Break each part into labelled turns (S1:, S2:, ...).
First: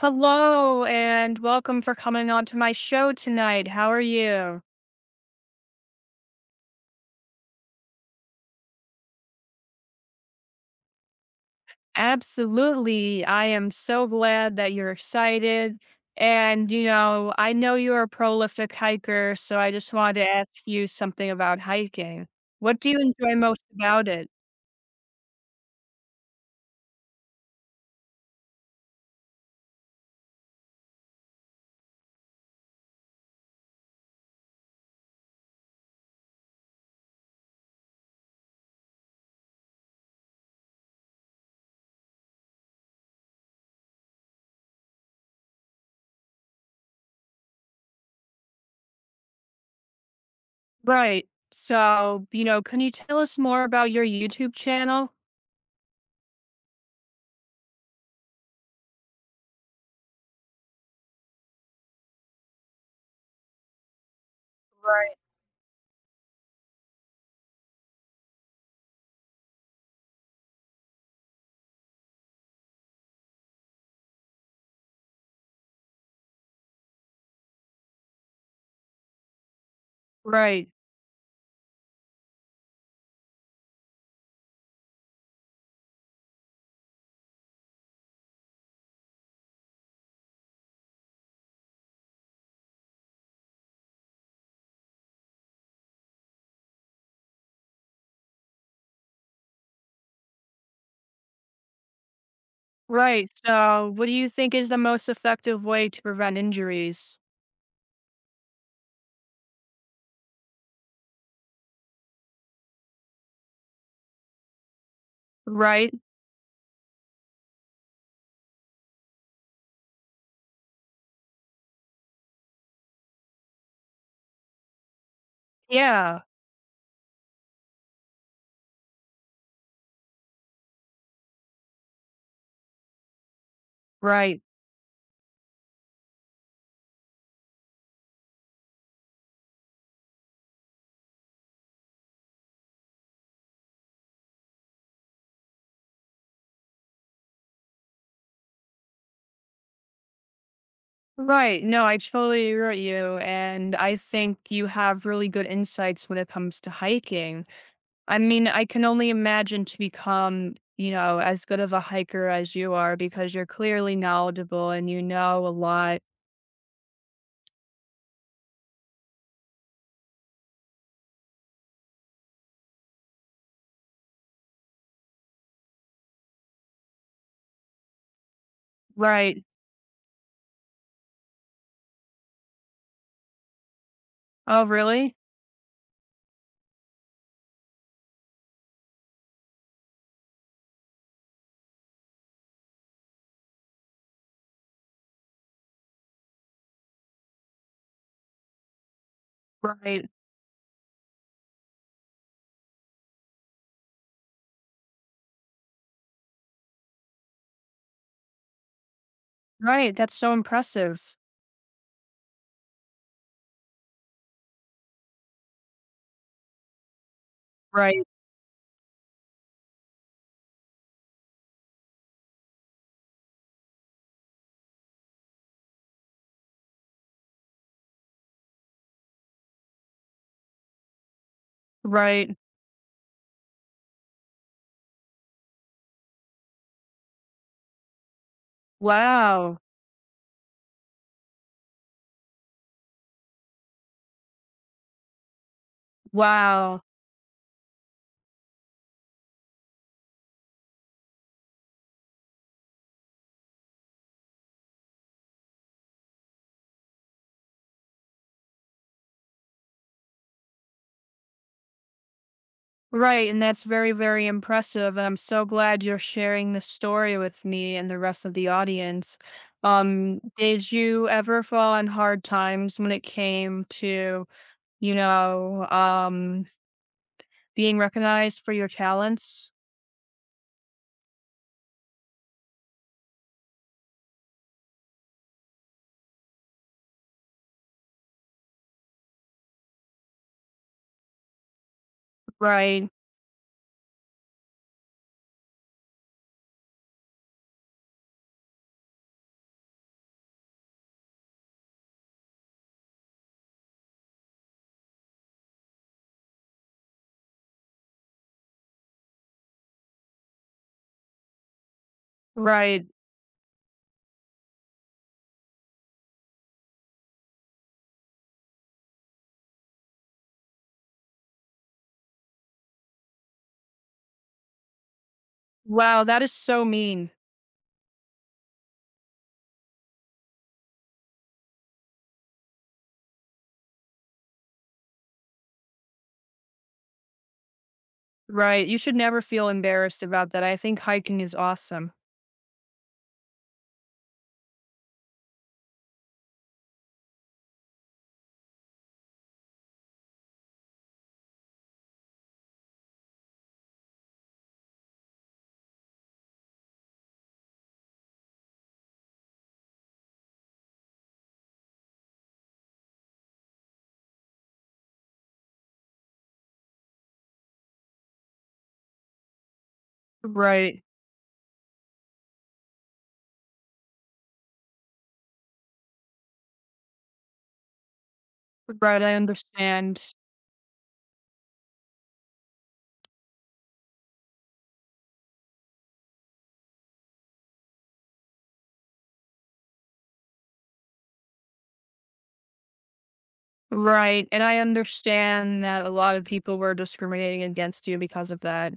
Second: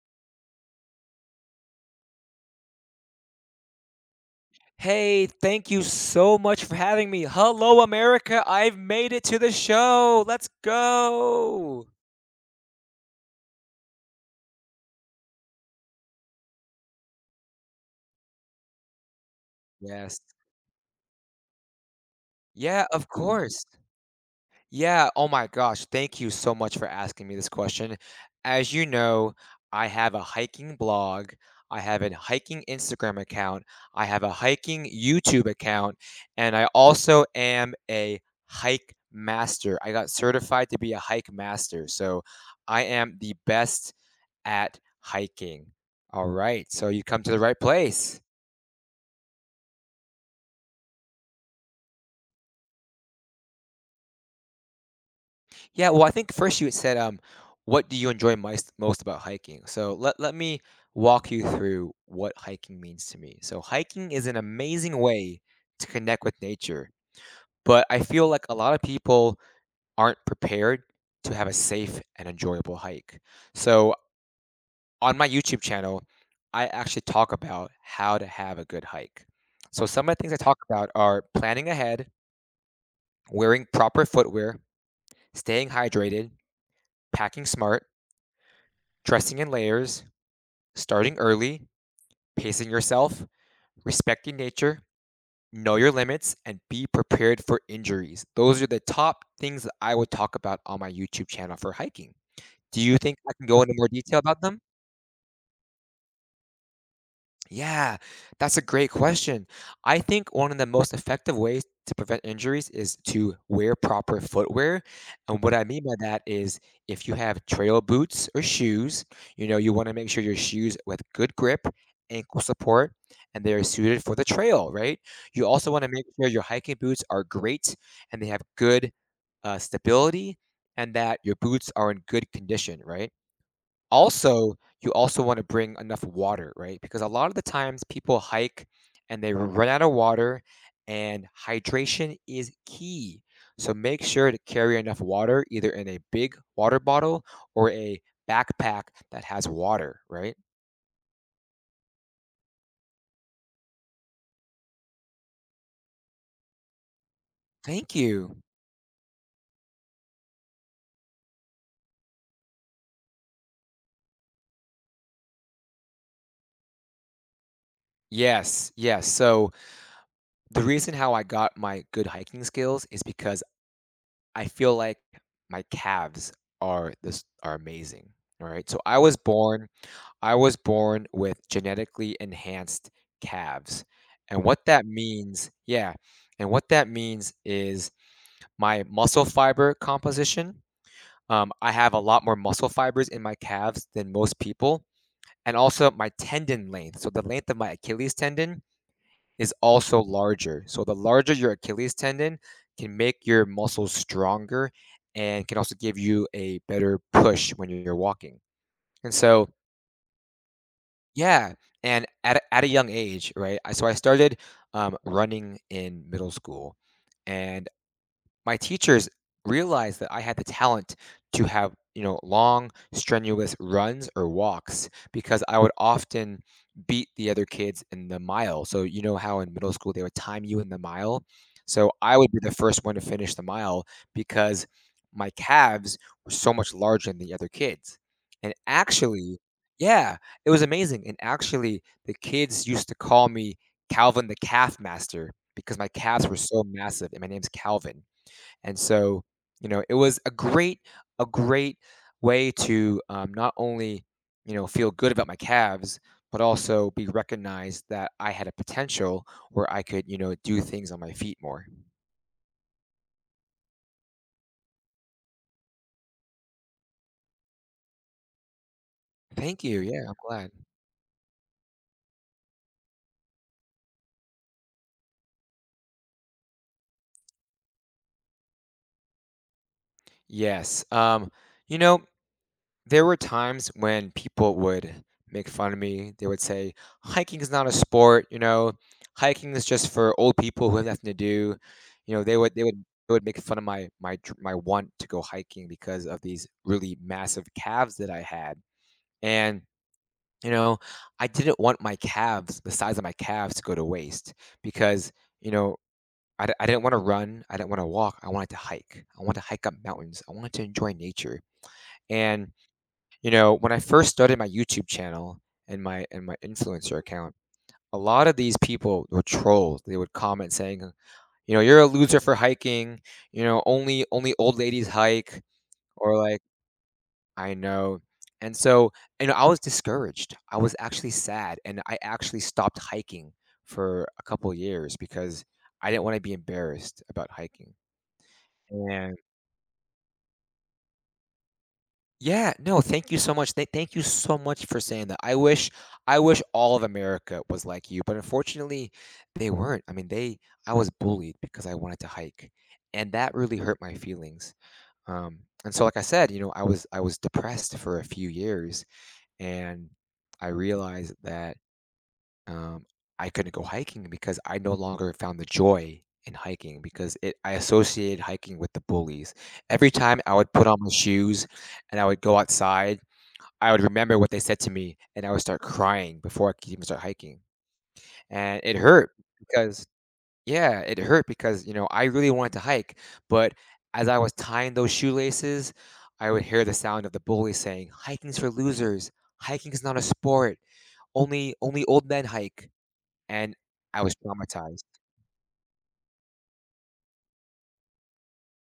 S1: Hello and welcome for coming on to my show tonight. How are you?
S2: Hey, thank you so much for having me. Hello, America. I've made it to the show. Let's go.
S1: Absolutely. I am so glad that you're excited. And, you know, I know you're a prolific hiker, so I just
S2: Yes.
S1: wanted to ask you something about hiking. What
S2: Yeah,
S1: do you
S2: of
S1: enjoy most
S2: course.
S1: about it?
S2: Yeah. Oh my gosh. Thank you so much for asking me this question. As you know, I have a hiking blog. I have a hiking Instagram account. I have a hiking YouTube account. And I also am a hike master. I got certified to be a hike master. So I am the best at hiking. All right, so you come to the right place.
S1: Right. So, you know, can you tell us more about your YouTube channel?
S2: Yeah, well, I think first you said, what do you enjoy most about hiking? So let me walk you through what hiking means to me. So hiking is an amazing
S1: Right.
S2: way to connect with nature, but I feel like a lot of people aren't prepared to have a safe and enjoyable hike. So on my YouTube channel, I actually talk about how to have a good hike. So some of the things I talk
S1: Right.
S2: about are planning ahead, wearing proper footwear, staying hydrated, packing smart, dressing in layers, starting early, pacing yourself, respecting nature, know your limits, and be prepared for injuries. Those are the top things that I would talk about on my YouTube channel for hiking. Do you think
S1: Right.
S2: I can go into more
S1: So, what do
S2: detail
S1: you
S2: about
S1: think
S2: them?
S1: is the most effective way to prevent injuries?
S2: Yeah, that's a great question. I think one of the most effective ways to prevent injuries is to wear proper footwear. And what I mean
S1: Right.
S2: by that is if you have trail boots or shoes, you want to make sure your shoes with good grip, ankle support, and they are suited for the trail, right? You also want to make
S1: Yeah.
S2: sure your hiking boots are great and they have good stability and that your boots are in good condition, right?
S1: Right.
S2: Also, you also wanna bring enough water, right? Because a lot of the times people hike and they run out of water, and hydration is key. So make sure to carry enough water either in a big water bottle or a backpack that has water, right?
S1: Right. No, I totally agree with you. And I think you have really good insights when it comes to hiking.
S2: Thank
S1: I
S2: you.
S1: mean, I can only imagine to become, you know, as good of a hiker as you are because you're clearly knowledgeable and you know a lot.
S2: Yes, yes. So the reason how I got my good hiking skills is because I feel like my calves are amazing, alright? So I was
S1: Right.
S2: born I was born with genetically enhanced calves. And what
S1: Oh,
S2: that
S1: really?
S2: means, yeah, and what that means is my muscle fiber composition. I have a lot more muscle fibers in my calves than most people. And also my tendon length. So the length of my Achilles tendon is also
S1: Right.
S2: larger. So the larger your Achilles tendon can make your muscles stronger and can also give you a better push when you're walking. And so,
S1: Right. That's so impressive.
S2: yeah, and at a young age, right? I so I started, running in middle school, and
S1: Right.
S2: my teachers realized that I had the talent to have, long, strenuous runs or walks because I would often beat the other kids in the mile. So, you know how in middle school they would time you in the mile? So, I would
S1: Right.
S2: be the first one to finish the mile because my calves were so much larger than the other kids. And actually,
S1: Wow.
S2: yeah, it was amazing. And actually, the kids used to call me Calvin the Calf Master because my calves were so
S1: Wow.
S2: massive and my name's Calvin. And so, it was a great way to, not only, feel good about my calves, but also be recognized that I had a potential where I could, do things on my feet more.
S1: Right, and that's very, very impressive. And I'm so glad you're sharing this story with me and the rest of the audience.
S2: Thank you, yeah, I'm glad.
S1: Did you ever fall on hard times when it came to, you know, being recognized for your talents?
S2: Yes, you know there were times when people would make fun of me. They would say, hiking is not a sport, hiking is just for old people who have nothing to do. You know, they would they would
S1: Right,
S2: they would make fun of my want to go hiking because of these really massive calves that I had. And you know, I didn't want my calves, the size of my calves to go to waste because, you know, I didn't want to run. I didn't want to walk. I wanted to hike. I wanted to hike up mountains. I wanted to enjoy nature. And
S1: right.
S2: when I first started my YouTube channel and my influencer account, a lot of these people were trolls. They would comment saying, "You're a loser for hiking," "Only old ladies hike,"
S1: Wow,
S2: or
S1: that is
S2: like,
S1: so mean.
S2: "I know." And so, I was discouraged. I was actually sad, and I actually stopped hiking for a couple years because I didn't want to be embarrassed about hiking.
S1: Right. You should
S2: And
S1: never feel embarrassed about that. I think hiking is awesome.
S2: yeah, no, thank you so much. Thank you so much for saying that. I wish all of America was like you, but unfortunately they weren't. I mean, they I was bullied because I wanted to hike, and that really hurt my feelings. Um and so like I said, I was depressed for a few years and I realized that um I couldn't go hiking because I no longer found the joy in hiking because it I associated hiking with the bullies. Every time I would put on
S1: Right,
S2: my shoes and I would go outside I would remember what they said to me, and I would start crying before I could even start hiking, and it
S1: right.
S2: hurt
S1: I
S2: because,
S1: understand.
S2: yeah, it hurt because, I really wanted to hike, but as I was tying those shoelaces, I would hear the sound of the bully saying, "Hiking's for losers. Hiking's not a sport. Only old men hike." And I was
S1: Right, and I
S2: traumatized.
S1: understand that a lot of people were discriminating against you because of that.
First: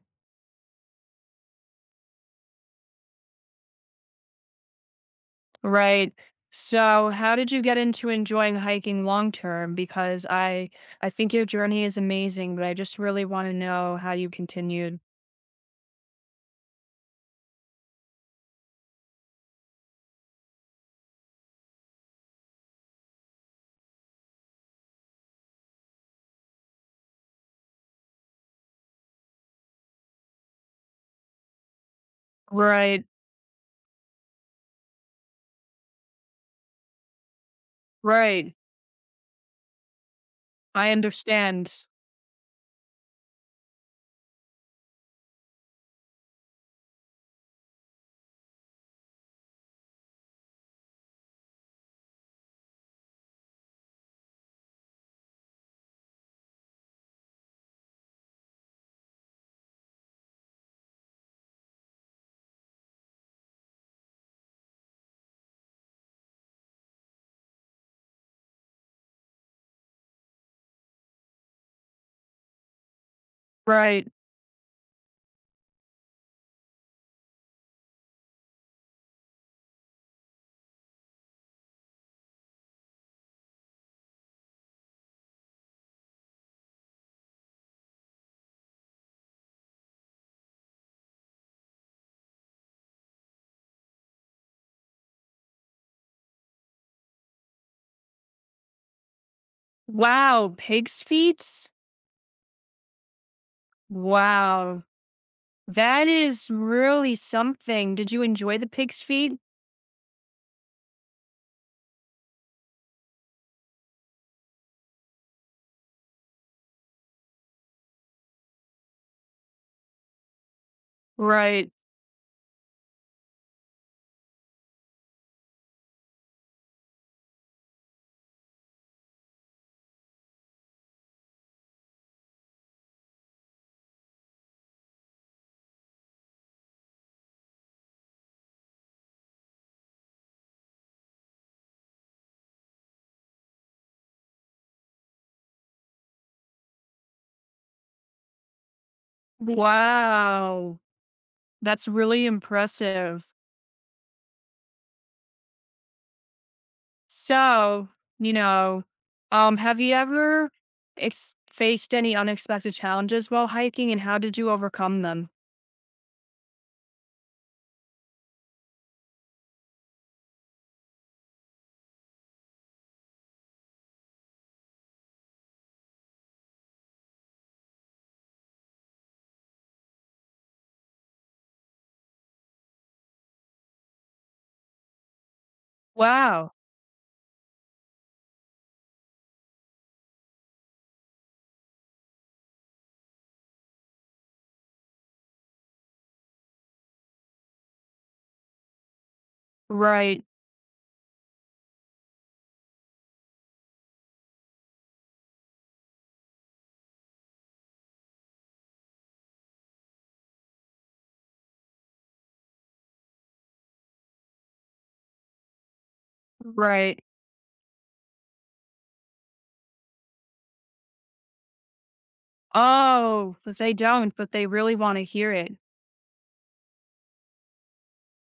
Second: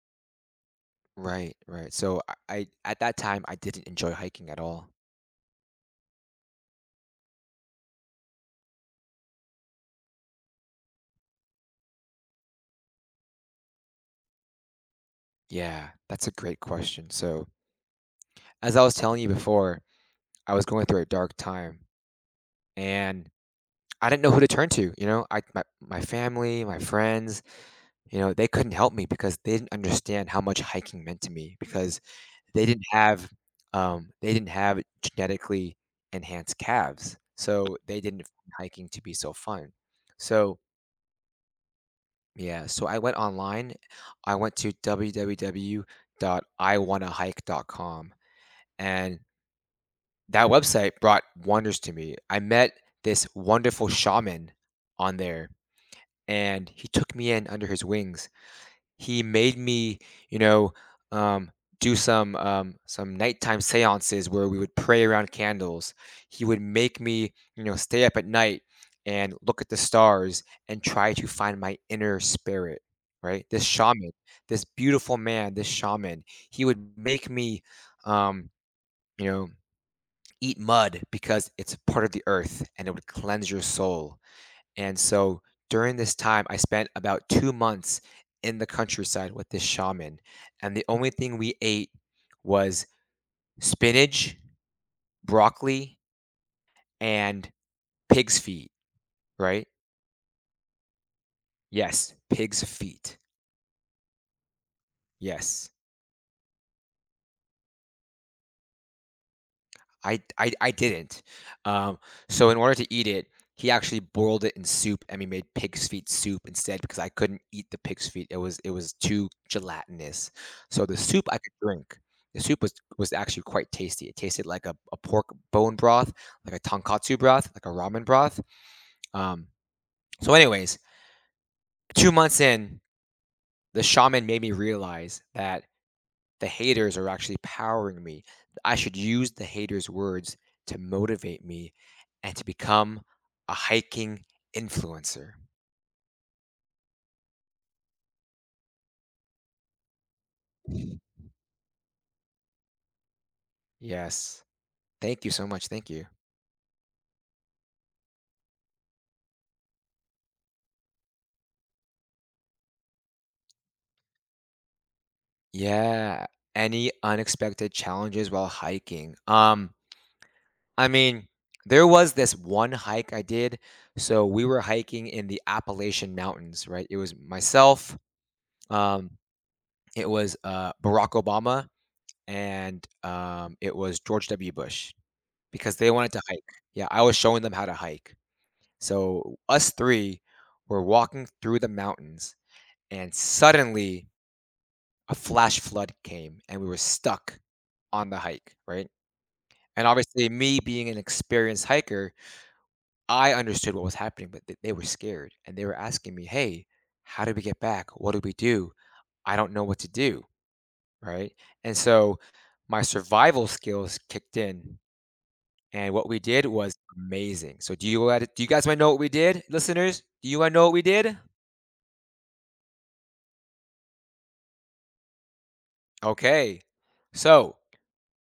S2: Right, right. So, I at that time, I didn't enjoy hiking at all.
S1: Right. So, how did you get into enjoying hiking long term? Because I think your journey is amazing, but I just really want to know how you continued.
S2: Yeah, that's a great question. So, as I was telling you before, I was going through a dark time. And I didn't know who to turn to, you know? I my my family, my friends, they couldn't help me because they didn't understand how much hiking meant to me because they didn't
S1: Right.
S2: have they didn't have genetically enhanced calves, so they didn't find
S1: Right.
S2: hiking to be so fun. So,
S1: I understand.
S2: yeah, so I went online. I went to www.iwannahike.com, and that website brought wonders to me. I met this wonderful shaman on there and he took me in under his wings. He made me, you know, um, do some nighttime seances where we would pray around candles. He would make me, stay up at night and look at the stars and try to find my inner spirit. Right, this
S1: Right.
S2: shaman, this beautiful man, this shaman, he would make me, um, you know, eat mud because it's part of the earth and it would cleanse your soul. And so during this time, I spent about 2 months in the countryside with this shaman. And the only thing we ate was spinach, broccoli, and pig's feet, right?
S1: Wow, pig's feet?
S2: Yes, pig's feet.
S1: Wow.
S2: Yes.
S1: That is really something. Did you enjoy the pig's feet?
S2: I didn't. Um, so in order to eat it, he actually boiled it in soup, and we made pig's feet soup instead because I couldn't eat the pig's feet. It was too gelatinous. So the soup I could
S1: Right.
S2: drink. The soup was actually quite tasty. It tasted like a pork bone broth, like a tonkatsu broth, like a ramen broth. Um, so, anyways, 2 months in, the shaman made me realize that the haters are actually powering me. I should use the haters' words to motivate me and to become a hiking influencer.
S1: Wow. That's really impressive.
S2: Yes. Thank you so much. Thank you.
S1: So, you know, have you ever faced any unexpected challenges while hiking and how did you overcome them?
S2: Yeah. Any unexpected challenges while hiking? I mean, there was this one hike I did. So we were hiking in the Appalachian Mountains, right? It was myself, um, it was Barack Obama, and it was George W. Bush. Because they wanted to hike.
S1: Wow.
S2: Yeah, I was showing them how to hike. So us three were walking through the mountains, and suddenly a flash flood came, and we were stuck on the hike, right? And
S1: Right.
S2: obviously, me being an experienced hiker, I understood what was happening, but th they were scared, and they were asking me, "Hey, how do we get back? What do we do? I don't know what to do," right? And so my survival skills kicked in. And what we did was
S1: Right.
S2: amazing. So do you guys wanna know what we did, listeners? Do you wanna know what we did?
S1: Oh, but they don't, but they really want to hear it.
S2: Okay. So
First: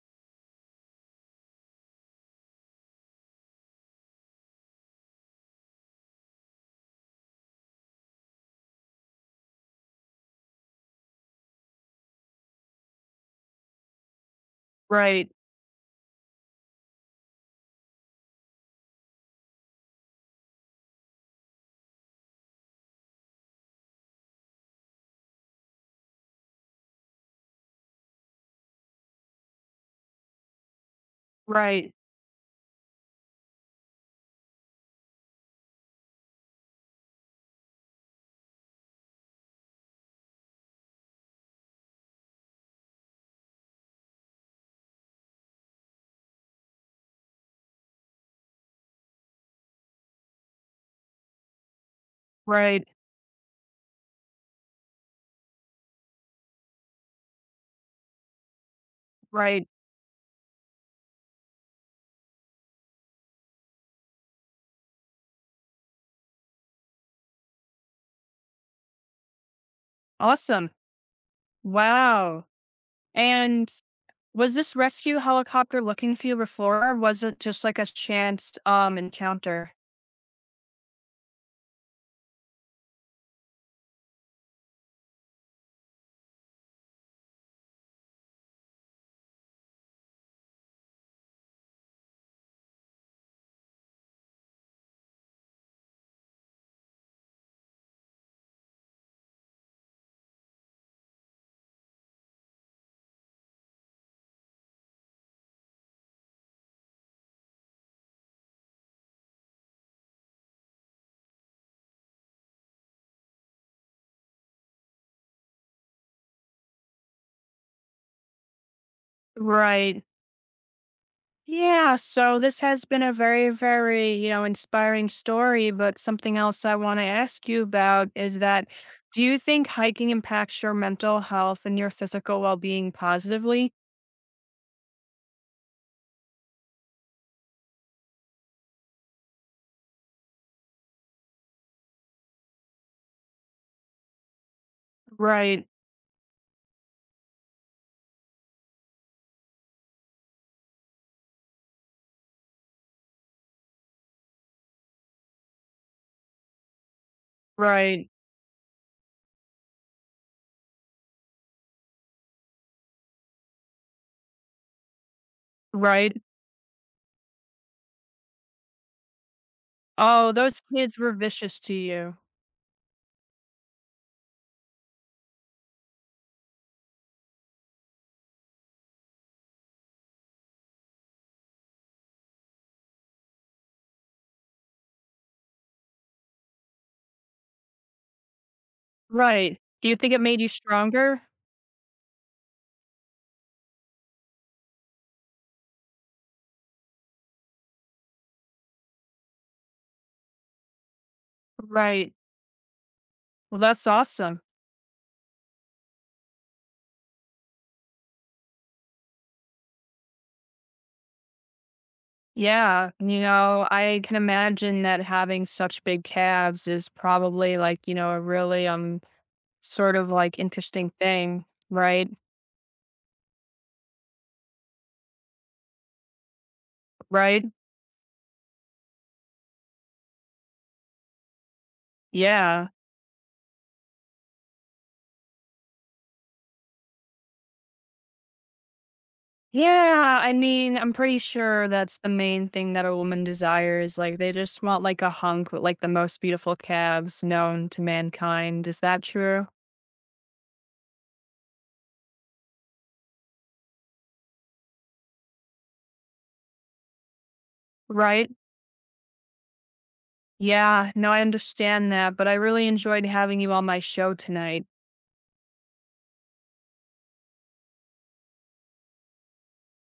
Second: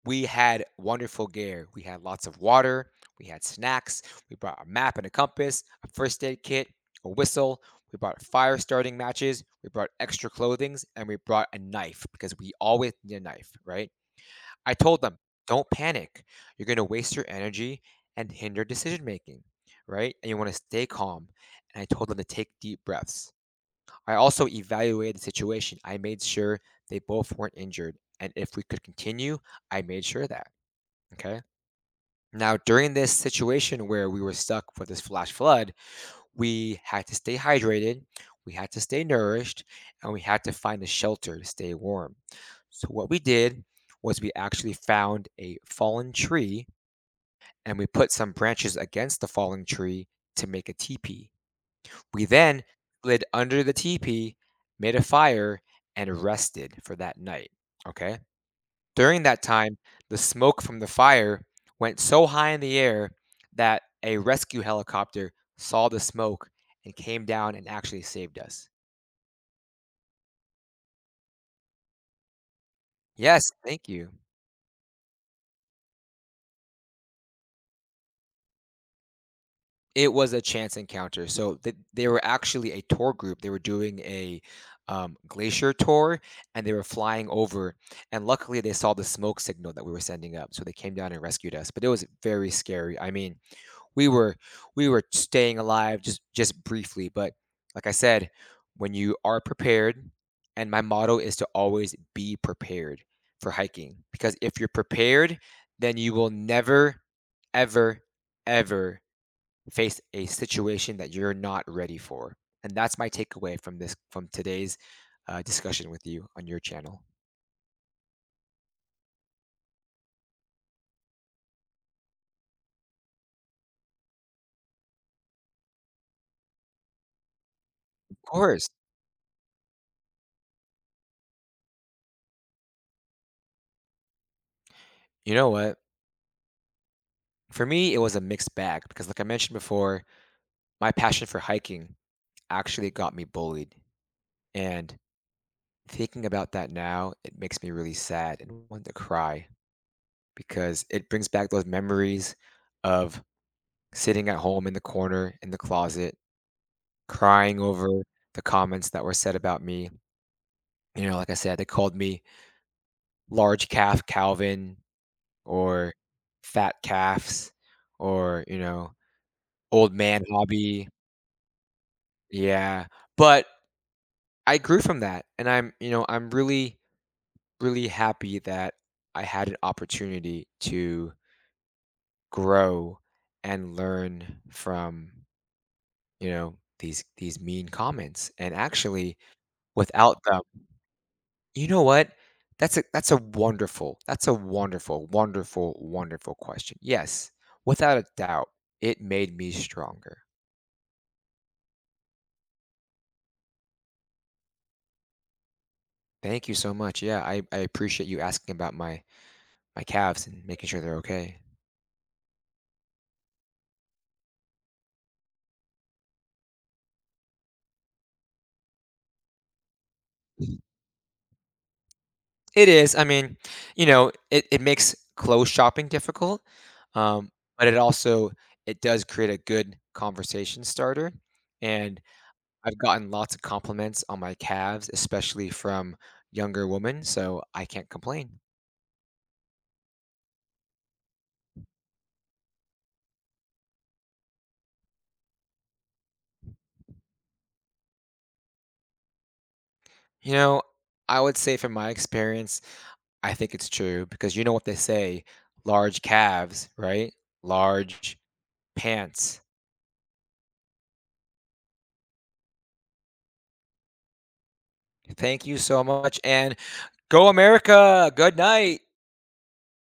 S2: we had wonderful gear. We had lots of water, we had snacks, we brought a map and a compass, a first aid kit, a whistle, we brought fire starting matches, we brought extra clothings, and we brought a knife because we always need a knife, right? I told them,
S1: Right.
S2: don't panic. You're going to waste your energy and hinder decision making, right? And you want to stay calm. And I told them to take deep breaths. I also evaluated the situation. I made sure they both weren't injured. And if we could continue, I made sure of that. Okay.
S1: Right.
S2: Now, during this situation where we were stuck with this flash flood, we had to stay hydrated, we had to stay nourished, and we had to find a shelter to stay warm. So, what we did was we actually found a fallen tree and we put some branches against the fallen tree to make a teepee. We then
S1: Right.
S2: slid under the teepee, made a fire, and rested for that night. Okay. During that
S1: Right.
S2: time, the smoke from the fire went so high in the air that a rescue helicopter saw the smoke and came down and actually saved us.
S1: Awesome. Wow.
S2: Yes,
S1: And
S2: thank you.
S1: was this rescue helicopter looking for you before or was it just like a chance encounter?
S2: It was a chance encounter. So they were actually a tour group. They were doing a glacier tour and they were flying over. And luckily, they saw the smoke signal that we were sending up. So they came down and rescued us. But it was very scary. I mean, we were we were staying alive, just briefly, but like I said, when you are prepared, and my motto is to always be prepared for hiking, because if you're prepared then you will never, ever, ever face a situation that you're not ready for. And that's my takeaway from today's discussion with you on your channel.
S1: Right. Yeah, so this has been a very, very, you know, inspiring story, but something else I want to ask you about
S2: Of
S1: is
S2: course.
S1: that do you think hiking impacts your mental health and your physical well-being positively?
S2: You know what, for me it was a mixed bag because like I mentioned before, my passion for hiking actually got me bullied. And
S1: Right,
S2: thinking about that now, it makes me really sad and want to cry because it brings back those memories of sitting at home in the corner in the closet, crying over
S1: right,
S2: the comments that were said about me. You know, like I said, they called me large calf Calvin or
S1: right.
S2: fat calves or, old man
S1: Oh, those
S2: hobby.
S1: kids were vicious to you.
S2: Yeah. But I grew from that. And I'm really really happy that I had an opportunity to grow and learn from, these mean comments. And actually,
S1: Right. Do you think
S2: without
S1: it made
S2: them,
S1: you stronger?
S2: you know what? That's a wonderful, wonderful, wonderful question. Yes, without a doubt, it made me stronger.
S1: Right. Well, that's awesome.
S2: Thank you so much. Yeah, I appreciate you asking about my calves and making sure they're okay.
S1: Yeah, you know, I can imagine that having such big calves is probably like, you know, a really sort of like interesting thing, right?
S2: It is, I mean, it makes clothes shopping difficult, um,
S1: Right?
S2: but it also it does create a good conversation starter, and
S1: Yeah.
S2: I've gotten lots of compliments on my calves, especially from younger women, so I can't complain.
S1: Yeah. I mean, I'm pretty sure that's the main thing that a woman desires. Like they just want like a hunk with like the most beautiful calves known to mankind. Is that true?
S2: You know, I would say from my experience, I think it's true because you know what they say, large calves, right? Large
S1: Right?
S2: pants.
S1: Yeah. No, I understand that, but I really enjoyed having you on my show tonight.
S2: Thank you so much, and go America! Good night.